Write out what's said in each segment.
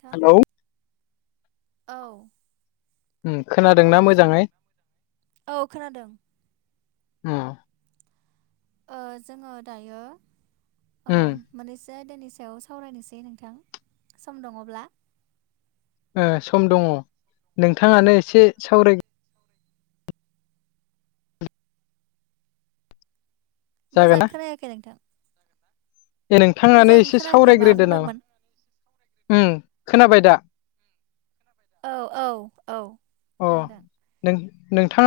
थां हेलौ औ उम ओ खोनादोंना मोजाङै औ खोनादों उम ओ जोङो दायो उम ओम मोननैसो आदोनि सायाव सावरायनोसै नोंथां सम दङब्ला। ओ सम दङ नोंथाङानो एसे सावराय मोजां जागोना खोनायाखै नोंथां ए नोंथाङानो मोजां एसे खोनायाखै मा सावरायग्रोदो नामा। बुंदोंमोन उम खोनाबाय दा। औ औ औ अ खोनादों नों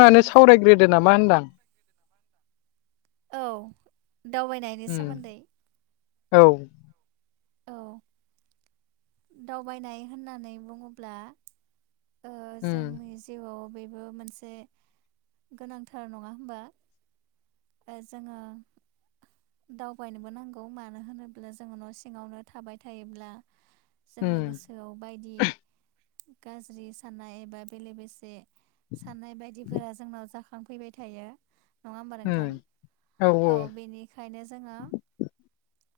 ओ सावरायग्रोदो नामा होनदां। औ दावबायनायनि उम सोमोन्दै। औ औ दावबायनाय होननानै बुङोब्ला ओ उम जोंनि जिउआव बेबो मोनसे गोनांथार नङा होमबा। ओ जोङो दावबायनोबो नांगौ मानो होनोब्ला जोङो न' सिङावनो थाबाय थायोब्ला जोंनि उम गोसोआव बायदि गाज्रि साननाय एबा बेले बेजे साननाय बायदिफोरा जोंनाव जाखांफैबाय थायो। नङा होमबा नोंथां उम औ बेनि बेखायनो जोङो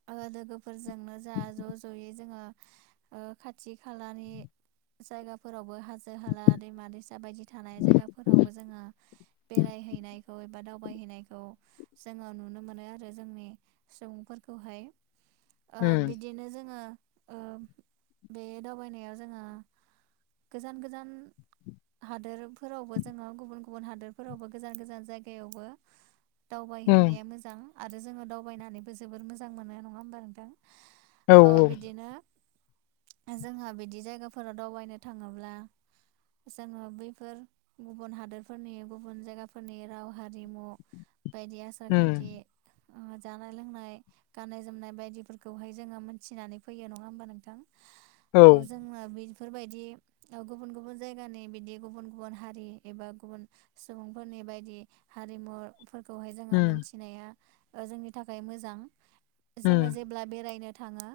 ओ लोगोफोरजोंनो जोंहा ज' ज'यै जोङो ओक्षखाथि खालानि जायगाफोरावबो हा जोहला दैमा दैसा बायदि थानाय जायगाफोरावबो जोङो बेरायहैनाय एबा दावबायहैनायखौ जोङो नुनो मोनो आरो जोंनि सुबुंफोरखौहाय ओ उम बिदिनो जोङो ओ बे दावबायनायाव जोङो गोजान गोजान हादोरफोरावबो जोङो गुबुन गुबुन हादोरफोरावबो गोजान गोजान जायगायावबो उम दावबायहैनाया मोजां आरो जोङो दावबायनानैबो जोबोर मोजां मोनो नङा होमबा नोंथां। औ बिदिनो जोंहा बिदि जायगाफोराव दावबायनो थाङोब्ला जोङो बैफोर गुबुन हादोरफोरनि गुबुन जायगाफोरनि राव हारिमु बायदि आसार उम खान्थि ओ जानाय लोंनाय गाननाय जोमनाय बायदिफोरखौहाय जोङो मोनथिनानै फैयो नङा होमबा नोंथां। औ जोङो बेफोरबायदि ओ गुबुन गुबुन जायगानि बिदि गुबुन गुबुन हारि एबा गुबुन सुबुंफोरनि बायदि हारिमुफोर खौ जोङो उम मोन्थिनाया ओ जोंनि थाखाय मोजां उम जोङो जे ब्ला बेरायनो थाङो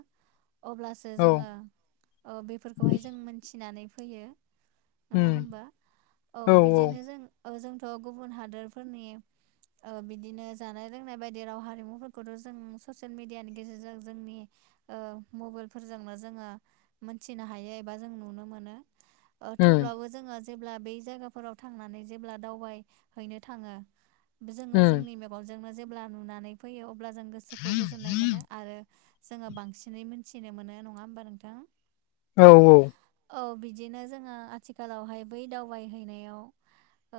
अब्लासो औ जोङो ओ बेफोरखौहाय जों मोनथिनानै फैयो। नङा उम होमबा औ बिदिनो जों ओ जोंथ' गुबुन हादोरफोरनि ओ बिदिनो जानाय रोंनाय बायदि राव हारिमुफोरखौथ' जों ससियेल मिडियानि गेजेरजों जोंनि ओ मबाइलफोरजोंनो जोङो मोनथिनो हायो एबा जों नुनो मोनो‌। ओ उम थेवब्लाबो जोङो जेब्ला बै जायगाफोराव थांनानै जेब्ला दावबायहैनो थाङो जोङो उम जोंनि मेगनजोंनो जेब्ला नुनानै फैयो अब्ला जों गोसोखौ गोजोननाय मोनो आरो जोङो बांसिनै मोनथिनो मोनो। नङा होमबा नोंथां? औ औ। औ बिदिनो जोङो आथिखालावहाय बै दावबायहैनायाव ओ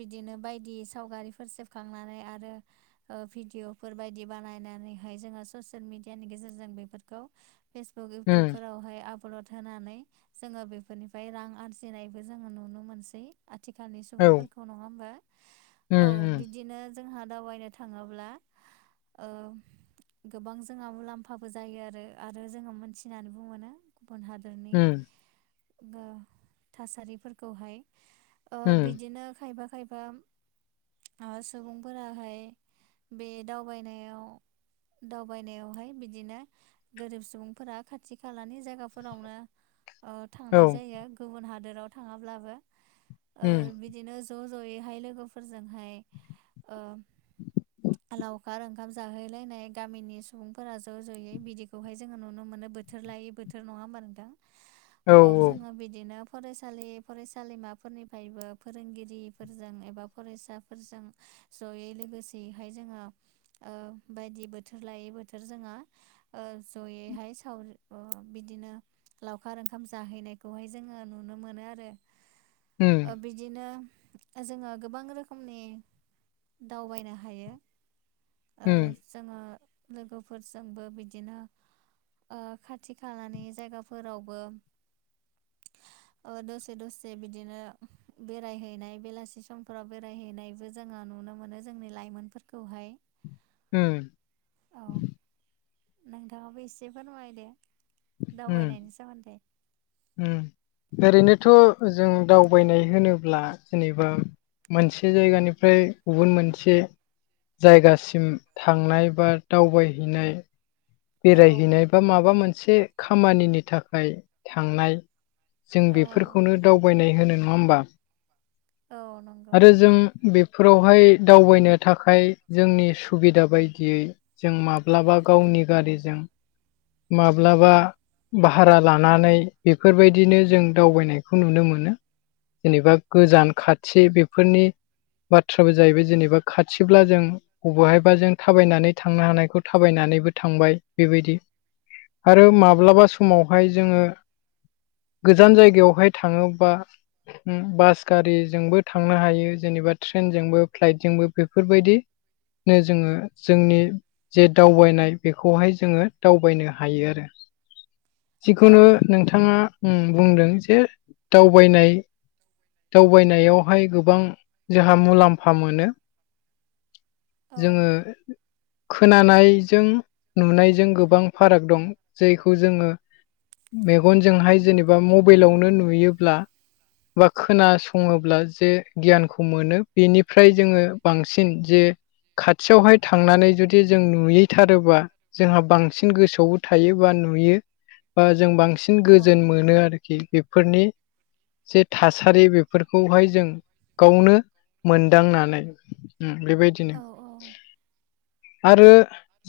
बिदिनो बायदि सावगारिफोर सेबखांनानै आरो ओ भिडिअफोर बायदि बानायनानैहाय जोङो ससियेल मिडियानि गेजेरजों बेफोरखौ फेसबुक उम इउटुबफोरावहाय आबरड होनानै जोङो बेफोरनिफ्राय रां आरजिनायबो जोङो नुनो मोनसै। आथिखालनि औ सुबुंफोरखौ। नङा होमबा? औ उम उम बिदिनो जोंहा दावबायनो थाङोब्ला ओ गोबां जोंहा मुलाम्फाबो जायो आरो। आरो जोङो मोनथिनानैबु मोनो। गुबुन हादरनि उम गो थासारिफोरखौहाय ओ उम बिदिनो खायफा खायफा ओस सुबुंफोराहाय बे दावबायनायाव दावबायनायावहाय बिदिनो गोरिब सुबुंफोरा खाथि खालानि जायगाफोरावनो ओ औ थांनाय जायो। गुबुन हादोराव थाङाब्लाबो। ओ उम बि बिदिनो ज' ज'यैहाय लोगोफोरजोंहाय ओ लाव खार ओंखाम जाहैलायनाय गामिनि सुबुंफोरा ज' ज'यै बिदिखौहाय जोङो नुनो मोनो। बोथ थोर लायै बोथोर, नङा होमबा नोंथां? औ जोङो बिदिनो फरायसालि फरायसालिमाफोरनिफ्रायबो फोरोंगिरिफोरजों एबा फरायसा फोरजों ज'यै लोगोसेयैहाय जोङो ओ बायदि बोथोर लायै बोथोर जोङो ओ ज'यैहाय सावरि ओ बिदिनो लावखार ओंखाम जाहैनायखौहाय जोङो नुनो मोनो आरो। उम ओ बिदिनो जोङो गोबां रोखो खोमनि दावबायनो हायो। ओ उम जोङो लोगोफोरजोंबो बिदिनो ओ खाथि खालानि जायगाफोरावबो ओ दसे दसे बिदिनो बेरायहैनाय बेलासि समफोराव बेरायहैनायबो जोङो नुनो मोनो जोंनि लाइमोनफोरखौहाय। ओम। औ, नोंथाङाबो एसे फोरमायदे उम दावबायनायनि सोमोन्दै। उम ओरैनोथ' जों दावबायनाय होनोब्ला जेनेबा मोनसे जायगानिफ्राय गुबुन मोनसे जायगासिम थांनाय बा दावबायहैनाय औ बेरायहैनाय बा माबा मोनसे खामानिनि थाखाय थांनाय। जों औ बेफोरखौनो दावबायनाय होनो। नङा होमबा? औ न आरो जों बेफोरावहाय दावबायनो थाखाय जोंनि सुबिदा बायदियै जों माब्लाबा गावनि गारिजों माब्लाबा भारा लानानै बेफोरबायदिनो जों दावबायनायखौ नुनो मोनो। जेनेबा गोजान खाथि बेफोरनि बाथ्राबो जाहैबाय जेनेबा खाथिब्ला जों अबहायबा जों थाबायनानै थांनो हानायखौ थाबायनानैबो थांबाय बेबायदि। आरो माब्लाबा समावहाय जोङो गोजान जायगायावहाय थाङोबा उम बास गारिजोंबो थांनो हायो जेनेबा ट्रेनजोंबो फ्लाइटजोंबो बेफोरबायदि नो जोङो जोंनि जे दावबायनाय बेखौहाय जोङो दाव यनो हायो आरो औ जिखुनु नोंथाङा ओम बुंदों जे दावबायनाय दावबायनायावहाय गोबां जोंहा मुलाम्फा मोनो औ जोङो खोनानायजों नुनायजों गोबां फाराग दं जायखौ जोङो मेगनजोंहाय जेनेबा मबाइलावनो नुयोब्ला बा खोनासङोब्ला जे गियानखौ मोनो बेनिफ्राय जोङो बांसिन जे खाथियावहाय थांनानै जुदि जों नुयैथारोबा जोंहा बांसिन गोसोआवबो थायो बा नुयो बा जों बांसिन बांसिन औ गोजोन मोनो आरोखि बेफोरनि जे थासारि बेफोरखौहाय जों गावनो मोनदांनानै ओम बेबाय औ औ आरो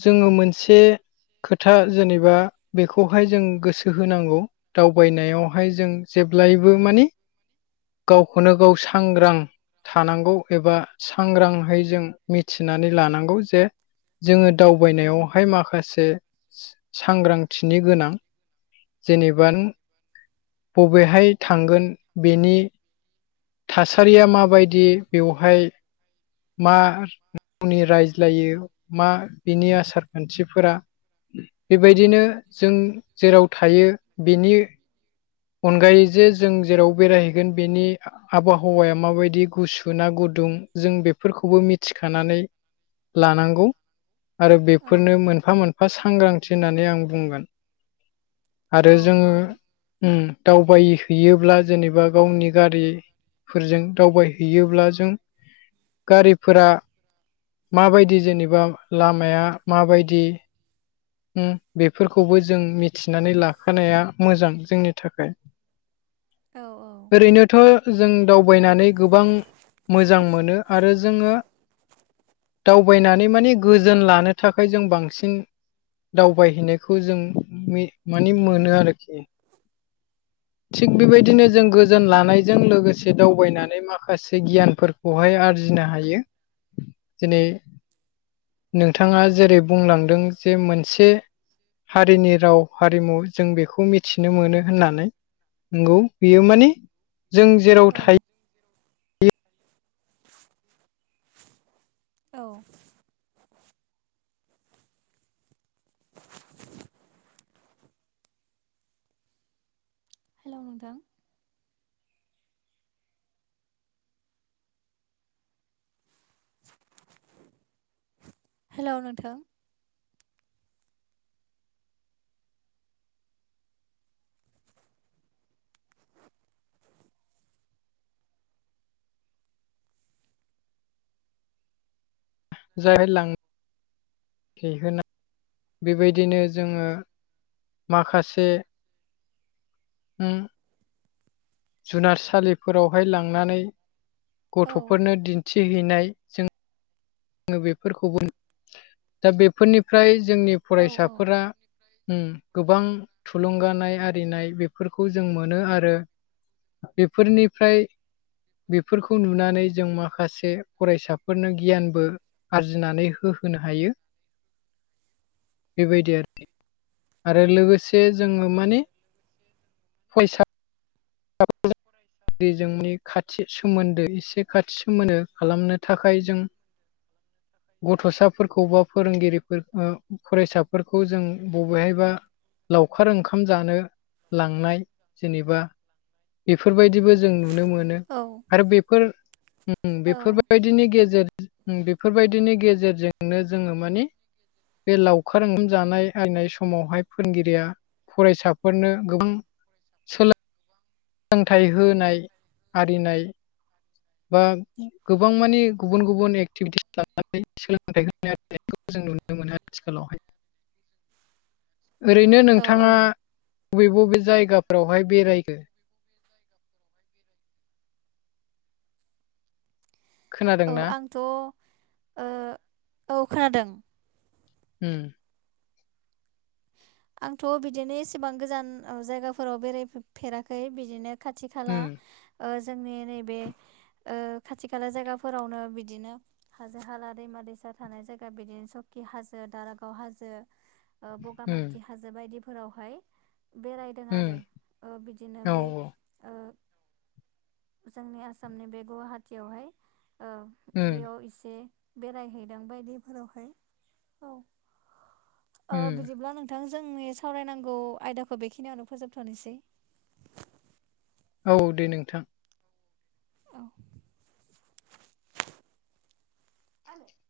जोङो मोनसे खोथा जेनेबा बेखौहाय जों गोसो होनांगौ दावबायनायावहाय जों जेब्लायबो मानि गावखौनो गाव सांग्रां थानांगौ एबा सांग्रांहाय जों मिथिनानै लानांगौ जे जोङो दावबायनायावहाय माखासे सांग्रांथिनि गोनां जेनेबा अबेहाय थांगोन बेनि थासारिया माबायदि बेवहाय मा [unintelligible] रायज्लायो मा बिनि आसार खान्थिफोरा बेबायदिनो जों जेराव थायो बिनि अनगायै जे जों जेराव बेरायहैगोन बेनि आबहावाया माबायदि गुसु ना गुदुं जों बेफोरखौबो मि थिखानानै लानांगौ आरो औ बेफोरनो मोनफा मोनफा सांग्रांथि होननानै आं बुंगोन आरो औ जोङो नंगौ ओम दावबाय हैैयोब्ला जेनेबा गावनि गारि फोरजों दावबायहैयोब्ला जों गारि फोरा माबायदि जेनेबा लामाया माबायदि ओम बेफोरखौबो जों मिथिनानै लाखानाया मोजां जोंनि थाखाय औ औ ओरैनोथ' जों दावबायनानै गोबां मोजां मोनो आरो जोङो दावबायनानै माने गोजोन लानो थाखाय जों बांसिन दावबायहैनायखौ जों मानि मोनो आरोखि [inaudible] थिग बेबायदिनो जों गोजोन लानायजों लोगोसे दावबायनानै माखासे गियानफोर खौहाय आरजिनो हायो दिनै नोंथाङा जेरै बुंलांदों जे मोनसे हारिनि राव हारिमु जों बेखौ मिथिनो मोनो होननानै नंगौ बेयो माने जों जेराव औ थायो औ हेलौ नोंथां हेलौ नोंथां जागाय लां बेखौनो बेबायदिनो जोङो माखासे उम जुनारसालिफोरावहाय लांनानै औ गथ'फोरनो दिन्थिहैनाय ङो बेफोरखौबो दा बेफोरनिफ्राय जोंनि औ फरायसाफोरा उम गोबां थुलुंगानाय आरिनाय बेफोरखौ जों मोनो आरो बेफोरनिफ्राय बेफोरखौ नुनानै जों माखासे फरायसाफोरनो गियानबो आरजिनानै होहोनो हायो। बेबायदि आरोखि आरो लोगोसे जोङो माने फरायसा [unintelligible] जोंनि खाथि सोमोन्दो एसे खाथि सोमोन्दो खालामनो थाखाय जों [inaudible] गथ'साफोरखौ बा फोरोंगिरि फरायसाफोरखौ जों बबेहायबा लावखार ओंखाम जानो लांनाय जेनेबा बेफोरबायदिबो जों नुनो मोनो औ आरो बेफोर उम औ बेफोरबायदिनि गेजेरजों बेफोरबायदिनि गेजेरजोंनो जोङो माने बे लावखार ओंखाम जानाय आयनाय समावहाय फोरोंगिरिया फरायसाफोरनो गोबां सोलोंथाइ होनाय आरिनाय बा गोबां मानि गुबुन गुबुन एक्टिभिटिस लानानै सोलोंथाइ होनाय आरो जों नुनो मोनो आथिखालावहाय। [inaudible] ओरैनो औ औ नोंथाङा बबे बबे जायगाफोरावहाय बेरायखो? खोनादोंना? थ' ओ औ खोनादों। उम। आंथ' बिदिनो एसेबां गोजान जायगाफोराव बेरायफेराखै बिदिनो खाथि खाला उम जोंनि नैबे खाथि खाला जायगाफोरावनो बिदिनो हाजो हाला दैमा दैसा थानाय जायगा बिदिनो सकि हाजो दारागाव हाजो उम बगामाथि हाजो बायदिफोरावहाय बेरायदों आरो उम ओ बिदिनो औ बे औ ओ जोंनि आसामनि बे गुवाहाटियावहाय ओ उम बेयाव एसे बेरायहैदों बायदिफोरावहाय औ ओ उम बिदिब्ला नों नोंथां जोंनि सावरायनांगौ आयदाखौ बेखिनियावनो फोजोबथ'नोसै। औ दे नोंथां। औ। [unintelligible]